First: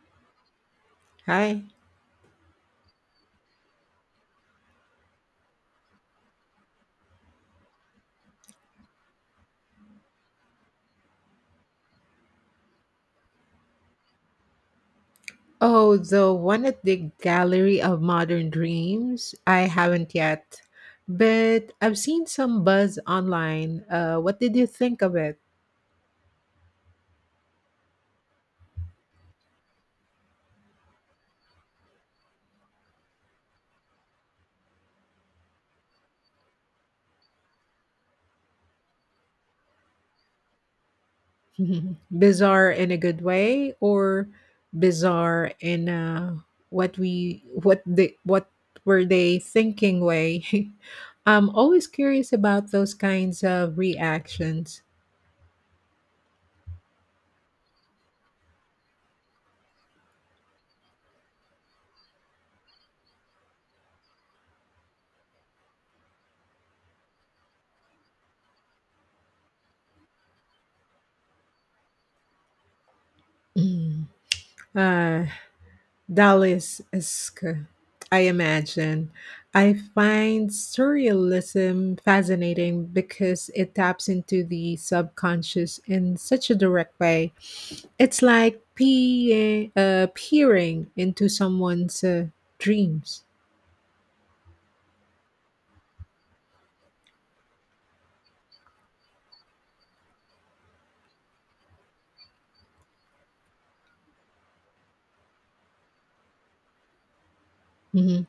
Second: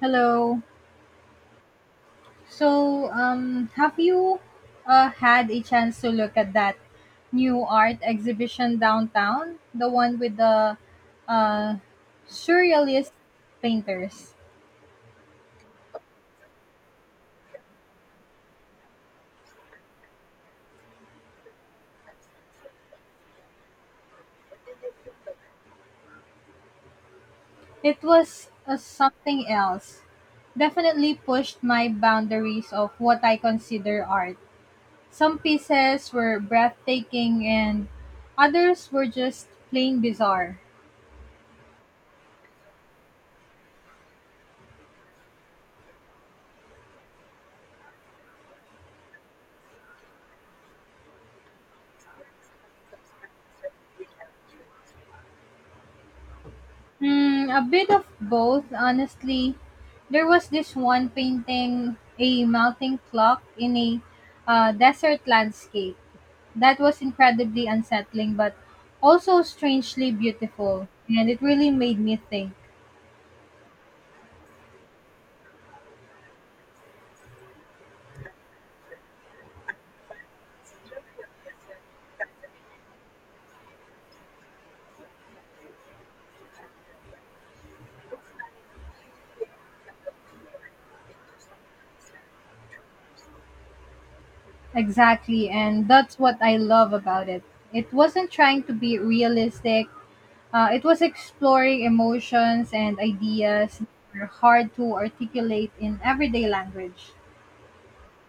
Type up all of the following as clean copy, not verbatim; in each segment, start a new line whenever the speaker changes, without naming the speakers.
Hello.
Hi.
So have you had a chance to look at that new art exhibition downtown? The one with the uh, surrealist painters.
Oh, the one at the Gallery of Modern Dreams? I haven't yet, but I've seen some buzz online. What did you think of it?
It was something else. Definitely pushed my boundaries of what I consider art. Some pieces were breathtaking, and others were just plain bizarre.
Bizarre in a good way, or bizarre in a what we what the what were they thinking way? I'm always curious about those kinds of reactions.
Hmm, a bit of both, honestly. There was this one painting, a melting clock in a desert landscape. That was incredibly unsettling, but also strangely beautiful. And it really made me think.
Mm, uh, Dallas esque, I imagine. I find surrealism fascinating because it taps into the subconscious in such a direct way. It's like peering into someone's dreams.
Exactly, and that's what I love about it. It wasn't trying to be realistic. It was exploring emotions and ideas that are hard to articulate in everyday language.
Mhm.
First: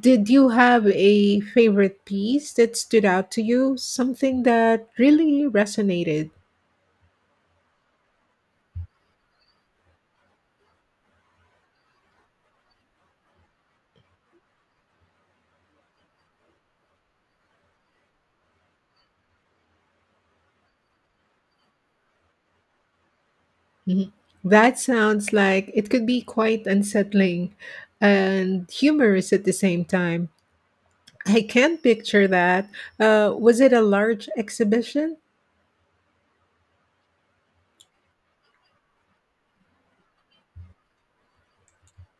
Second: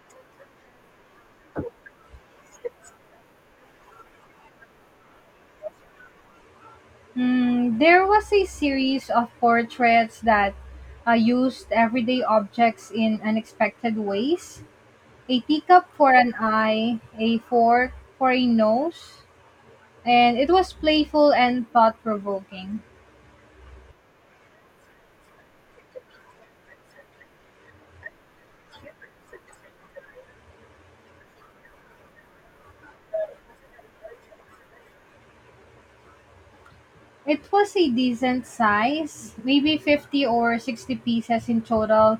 Did you have a favorite piece that stood out to you? Something that really resonated?
Mm, there was a series of portraits that used everyday objects in unexpected ways, a teacup for an eye, a fork for a nose, and it was playful and thought provoking.
Mhm. That sounds like it could be quite unsettling and humorous at the same time. I can picture that. Was it a large exhibition?
It was a decent size, maybe 50 or 60 pieces in total,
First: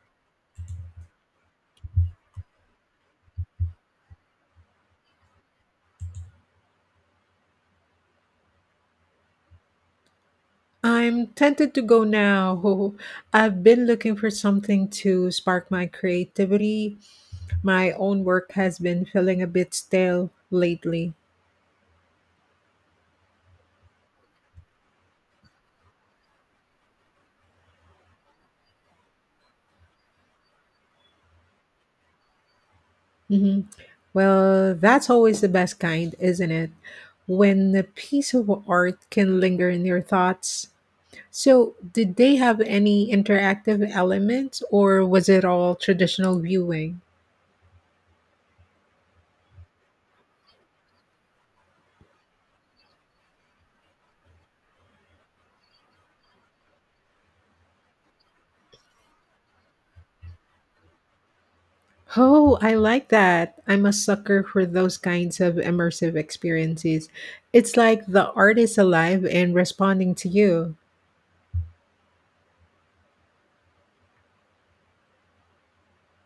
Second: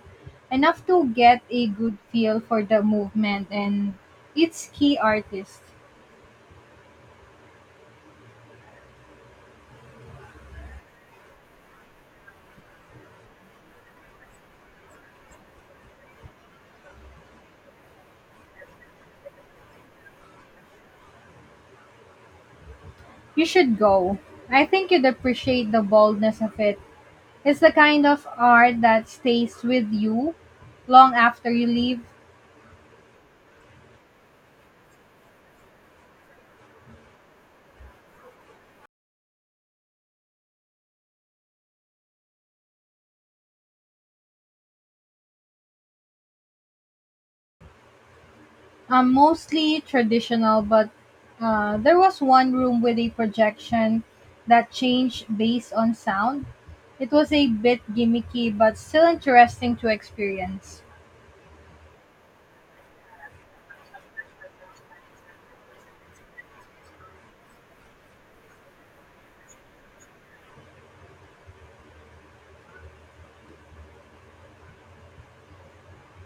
enough to get a good feel for the movement and its key artist.
I'm tempted to go now. I've been looking for something to spark my creativity. My own work has been feeling a bit stale lately.
You should go. I think you'd appreciate the boldness of it. It's the kind of art that stays with you long after you leave.
Hmm. Well, that's always the best kind, isn't it? When a piece of art can linger in your thoughts. So, did they have any interactive elements, or was it all traditional viewing?
Mostly traditional, but there was one room with a projection that changed based on sound. It was a bit gimmicky, but still interesting to experience.
Oh, I like that. I'm a sucker for those kinds of immersive experiences. It's like the art is alive and responding to you.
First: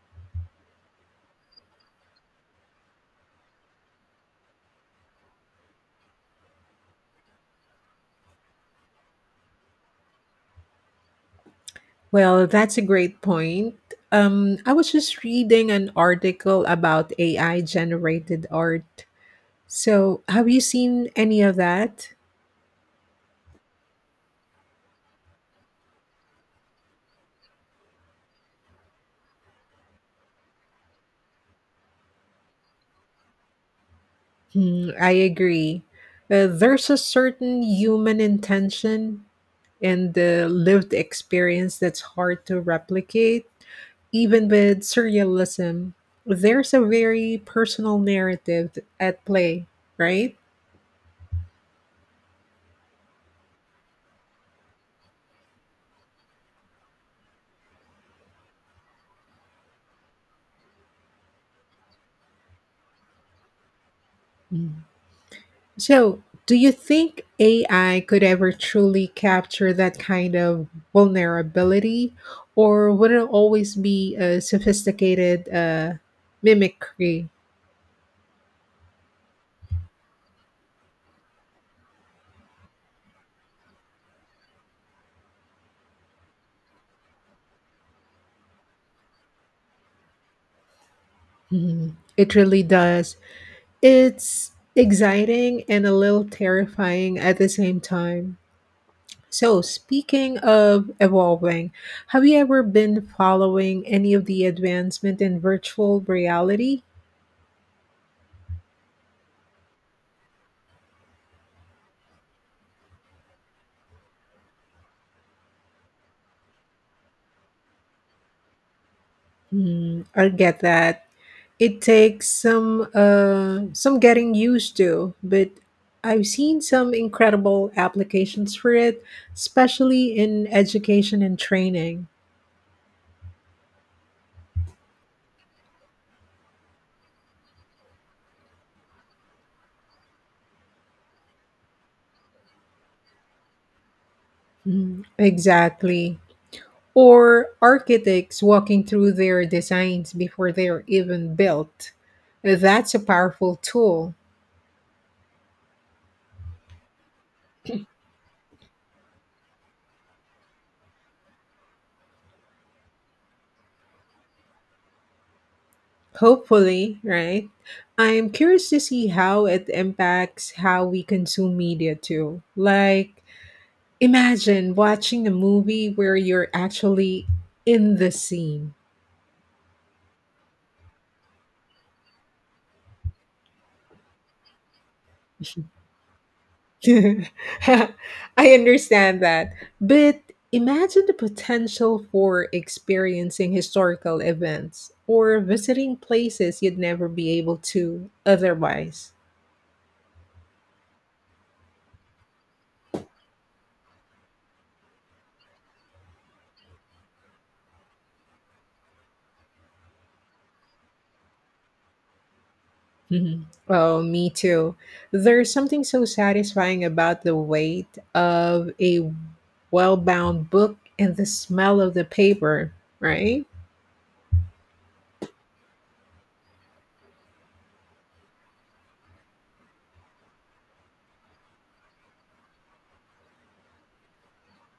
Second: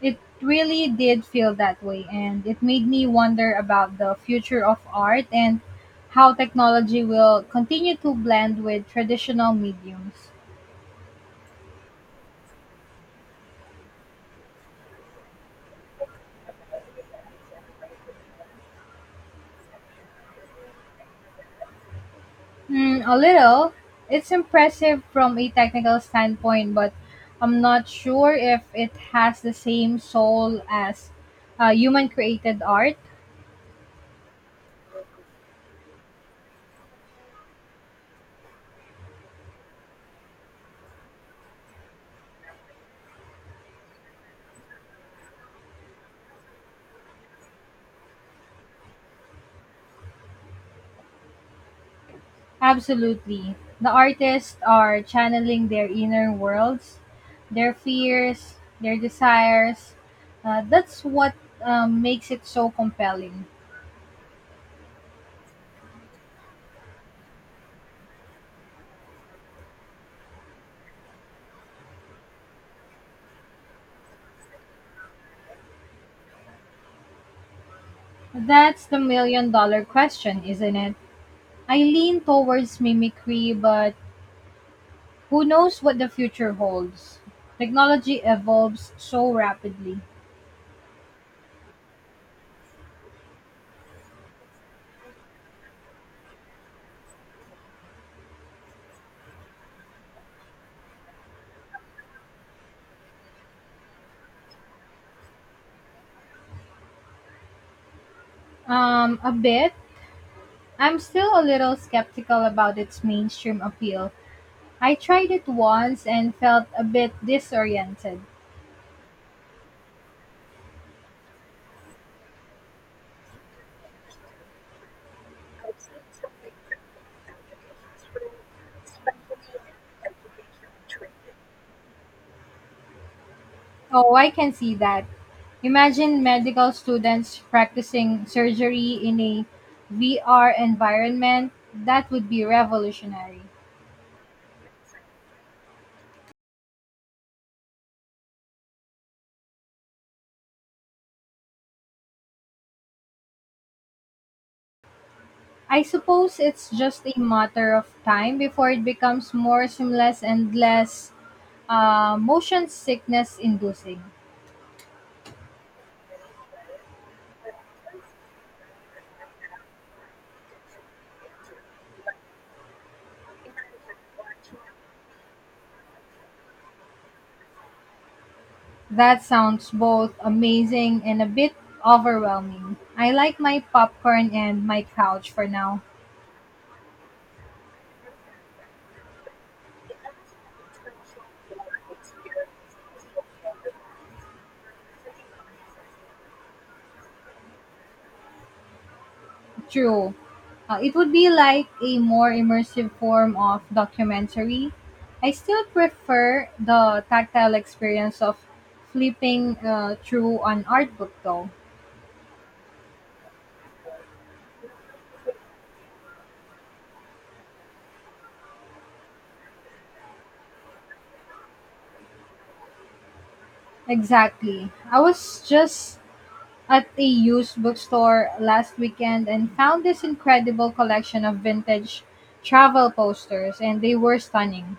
It really did feel that way, and it made me wonder about the future of art and how technology will continue to blend with traditional mediums.
Well, that's a great point. I was just reading an article about AI generated art. So, have you seen any of that?
Mm, a little. It's impressive from a technical standpoint, but I'm not sure if it has the same soul as human created art.
Hmm, I agree. There's a certain human intention and the lived experience that's hard to replicate. Even with surrealism, there's a very personal narrative at play, right?
Absolutely. The artists are channeling their inner worlds, their fears, their desires. That's what makes it so compelling.
Mm. So, do you think AI could ever truly capture that kind of vulnerability, or would it always be a sophisticated mimicry?
That's the million dollar question, isn't it? I lean towards mimicry, but who knows what the future holds? Technology evolves so rapidly.
Mhm. It really does. It's exciting and a little terrifying at the same time. So, speaking of evolving, have you ever been following any of the advancement in virtual reality?
A bit. I'm still a little skeptical about its mainstream appeal. I tried it once and felt a bit disoriented.
Hmm, I get that. It takes some getting used to, but I've seen some incredible applications for it, especially in education and training.
Oh, I can see that. Imagine medical students practicing surgery in a VR environment. That would be revolutionary.
Mm, exactly. Or architects walking through their designs before they're even built. That's a powerful tool.
I suppose it's just a matter of time before it becomes more seamless and less motion sickness inducing.
Hopefully, right? I'm curious to see how it impacts how we consume media too. Like, imagine watching a movie where you're actually in the scene.
That sounds both amazing and a bit overwhelming. I like my popcorn and my couch for now.
I understand that. But imagine the potential for experiencing historical events or visiting places you'd never be able to otherwise.
True. It would be like a more immersive form of documentary. I still prefer the tactile experience of flipping through an art book though.
Mhm. Oh, me too. There's something so satisfying about the weight of a well bound book and the smell of the paper, right?
Exactly. I was just at a used bookstore last weekend and found this incredible collection of vintage travel posters and they were stunning.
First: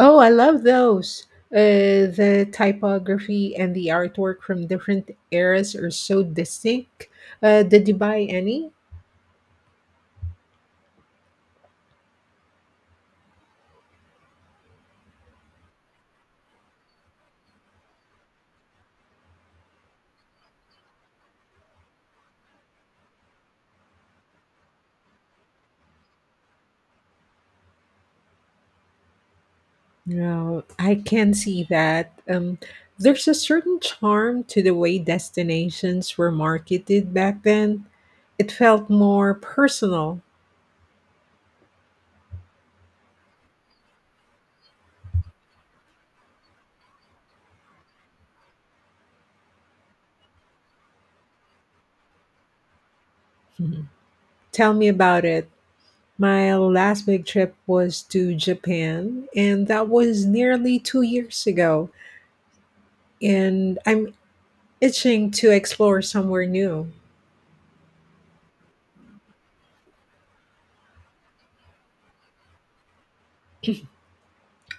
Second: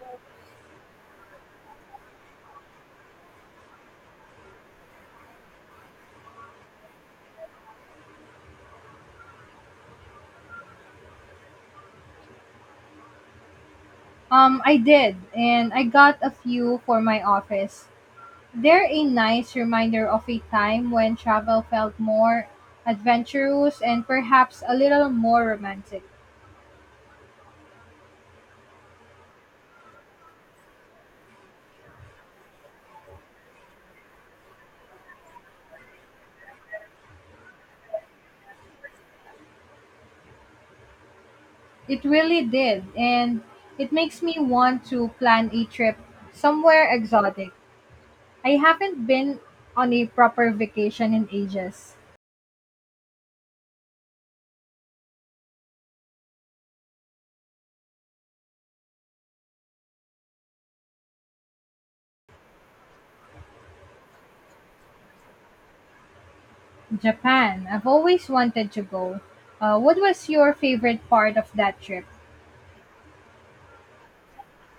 Oh, I love those. The typography and the artwork from different eras are so distinct. Did you buy any?
I did and I got a few for my office. They're a nice reminder of a time when travel felt more adventurous and perhaps a little more romantic.
No, I can see that. There's a certain charm to the way destinations were marketed back then. It felt more personal.
It really did and it makes me want to plan a trip somewhere exotic. I haven't been on a proper vacation in ages.
Mhm. Tell me about it. My last big trip was to Japan, and that was nearly 2 years ago. And I'm itching to explore somewhere new.
Japan, I've always wanted to go. What was your favorite part of that trip?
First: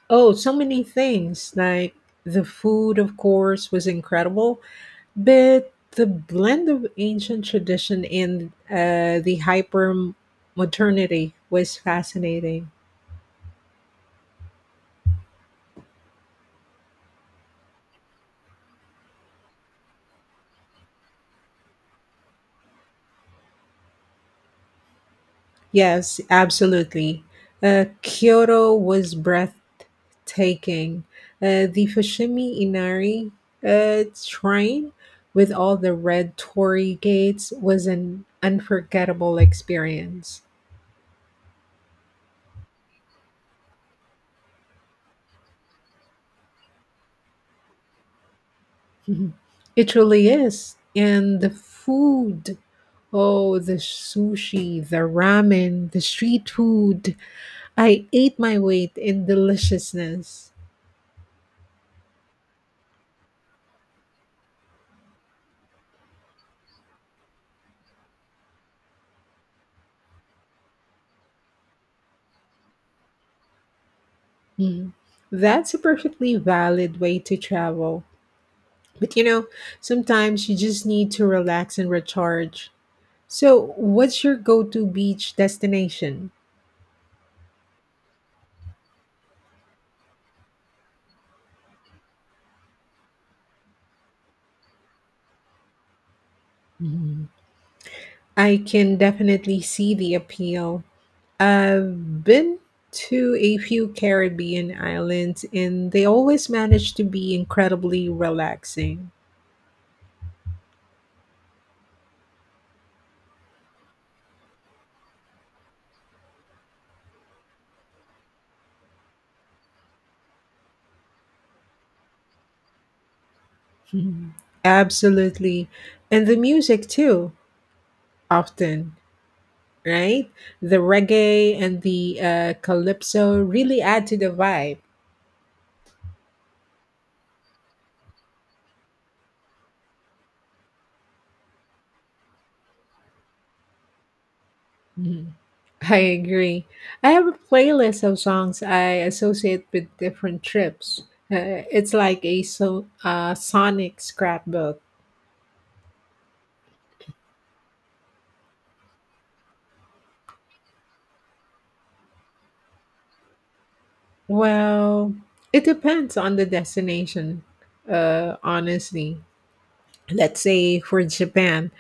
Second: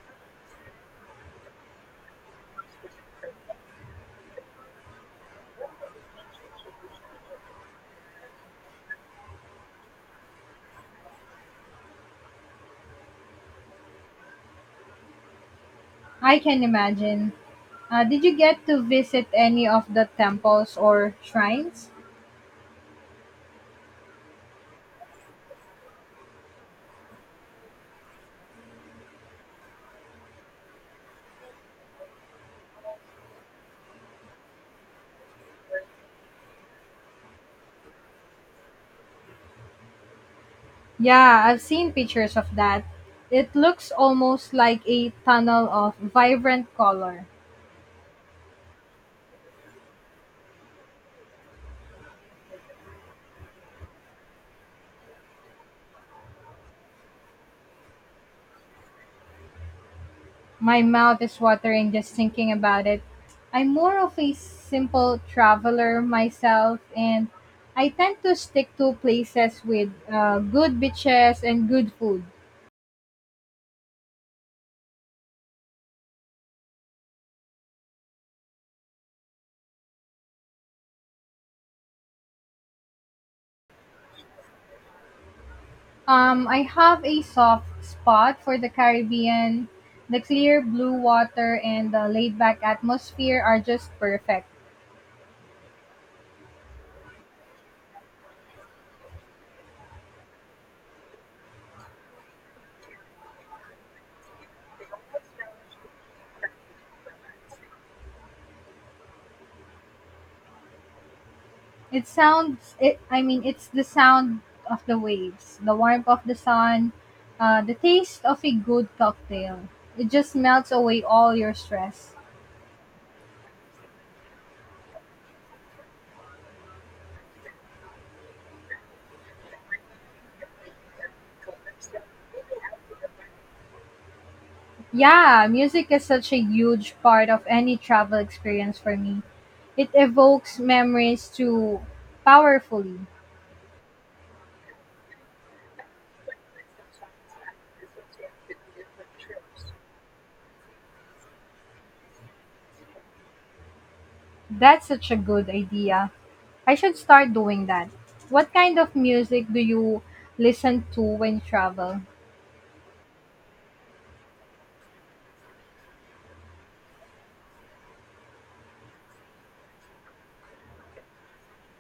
Oh, so many things. Like the food, of course, was incredible, but the blend of ancient tradition and the hyper modernity was fascinating.
I can imagine. Did you get to visit any of the temples or shrines?
Yes, absolutely. Kyoto was breathtaking. The Fushimi Inari shrine with all the red torii gates was an unforgettable experience.
Yeah, I've seen pictures of that. It looks almost like a tunnel of vibrant color.
Mhm. It really is. And the food. Oh, the sushi, the ramen, the street food. I ate my weight in deliciousness.
My mouth is watering just thinking about it. I'm more of a simple traveler myself, and I tend to stick to places with good beaches and good food.
Mhm. That's a perfectly valid way to travel. But you know, sometimes you just need to relax and recharge. So, what's your go to beach destination?
I have a soft spot for the Caribbean. The clear blue water and the laid back atmosphere are just perfect.
Mhm. I can definitely see the appeal. I've been to a few Caribbean islands, and they always manage to be incredibly relaxing.
It sounds it I mean it's the sound of the waves, the warmth of the sun, the taste of a good cocktail. It just melts away all your stress.
Mhm. Absolutely. And the music too, often, right? The reggae and the calypso really add to the vibe.
Yeah, music is such a huge part of any travel experience for me. It evokes memories too powerfully.
Mm-hmm. I agree. I have a playlist of songs I associate with different trips. It's like a sonic scrapbook.
That's such a good idea. I should start doing that. What kind of music do you listen to when you travel?
Well, it depends on the destination, honestly. Let's say for Japan,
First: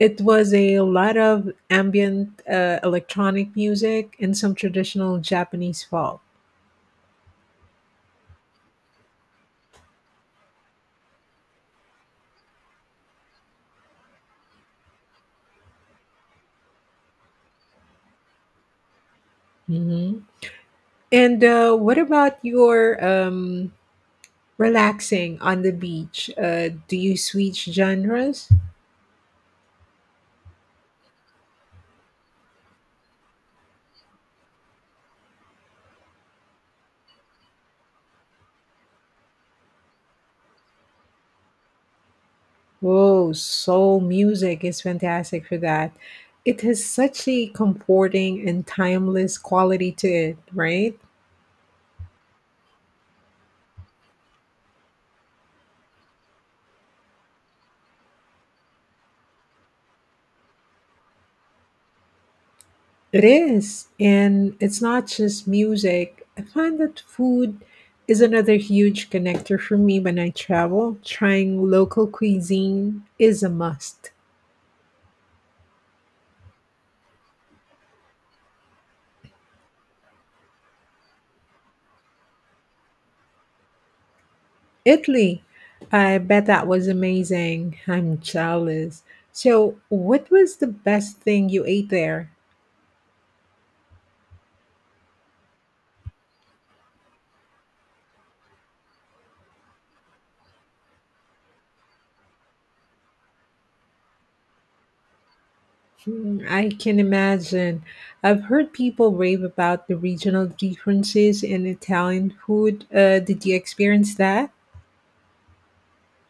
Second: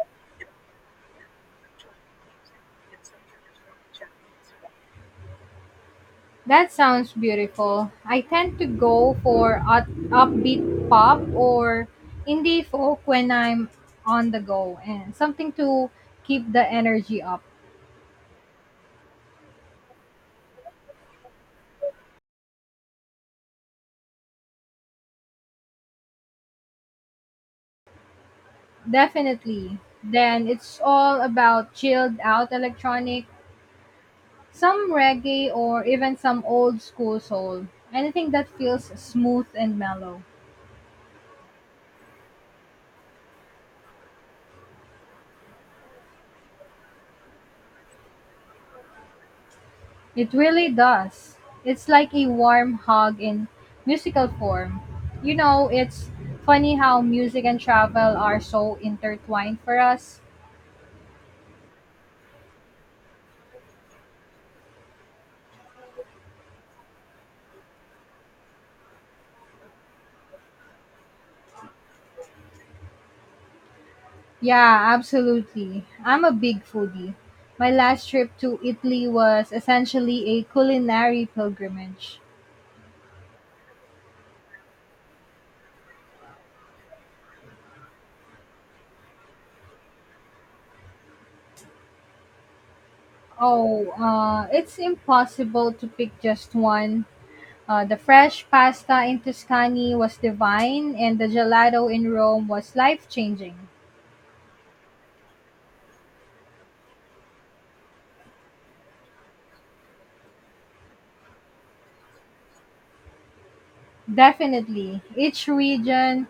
it was a lot of ambient electronic music and some traditional Japanese folk.
That sounds beautiful. I tend to go for upbeat pop or indie folk when I'm on the go and something to keep the energy up.
Hmm. And what about your relaxing on the beach. Do you switch genres?
Definitely. Then it's all about chilled out electronic, some reggae or even some old school soul. Anything that feels smooth and mellow.
Whoa, soul music is fantastic for that. It has such a comforting and timeless quality to
It
it,
really
right?
does. It's like a warm hug in musical form. You know, it's funny how music and travel are so intertwined for us.
It is. And it's not just music. I find that food is another huge connector for me when I travel. Trying local cuisine is a must.
Yeah, absolutely. I'm a big foodie. My last trip to Italy was essentially a culinary pilgrimage.
Italy. I bet that was amazing. I'm jealous. So, what was the best thing you ate there?
Oh, it's impossible to pick just one. The fresh pasta in Tuscany was divine, and the gelato in Rome was life changing.
Hmm, I can imagine. I've heard people rave about the regional differences in Italian food. Did you experience that?
Definitely. Each region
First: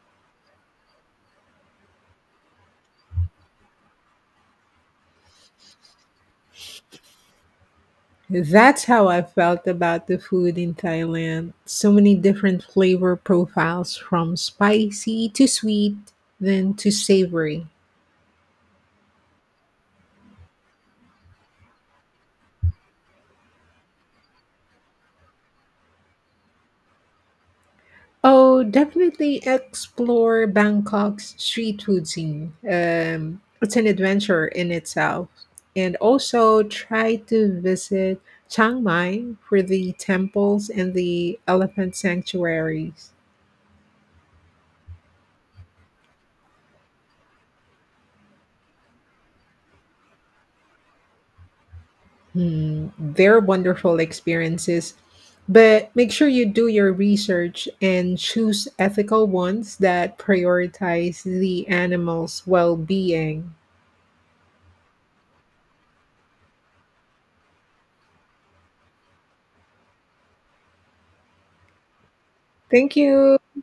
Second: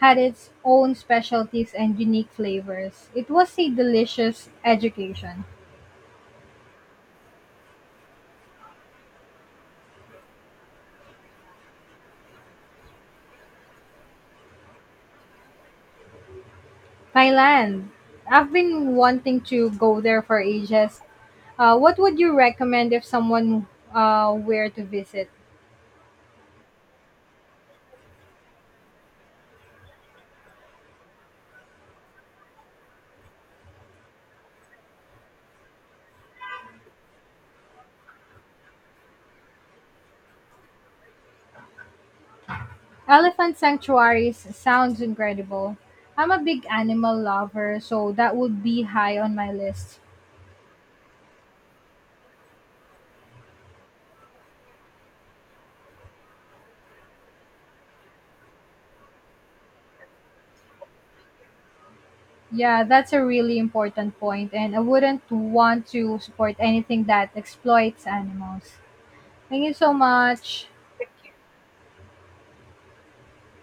had its own specialties and unique flavors. It was a delicious education.
That's how I felt about the food in Thailand. So many different flavor profiles from spicy to sweet, then to savory.
Thailand. I've been wanting to go there for ages. What would you recommend if someone were to visit?
Oh, definitely explore Bangkok's street food scene. It's an adventure in itself. And also try to visit Chiang Mai for the temples and the elephant sanctuaries.
Elephant sanctuaries sounds incredible. I'm a big animal lover, so that would be high on my list.
Hmm, they're wonderful experiences. But make sure you do your research and choose ethical ones that prioritize the animal's well
Yeah, that's a
being.
really important point, and I wouldn't want to support anything that exploits animals. Thank you so much.
Thank you.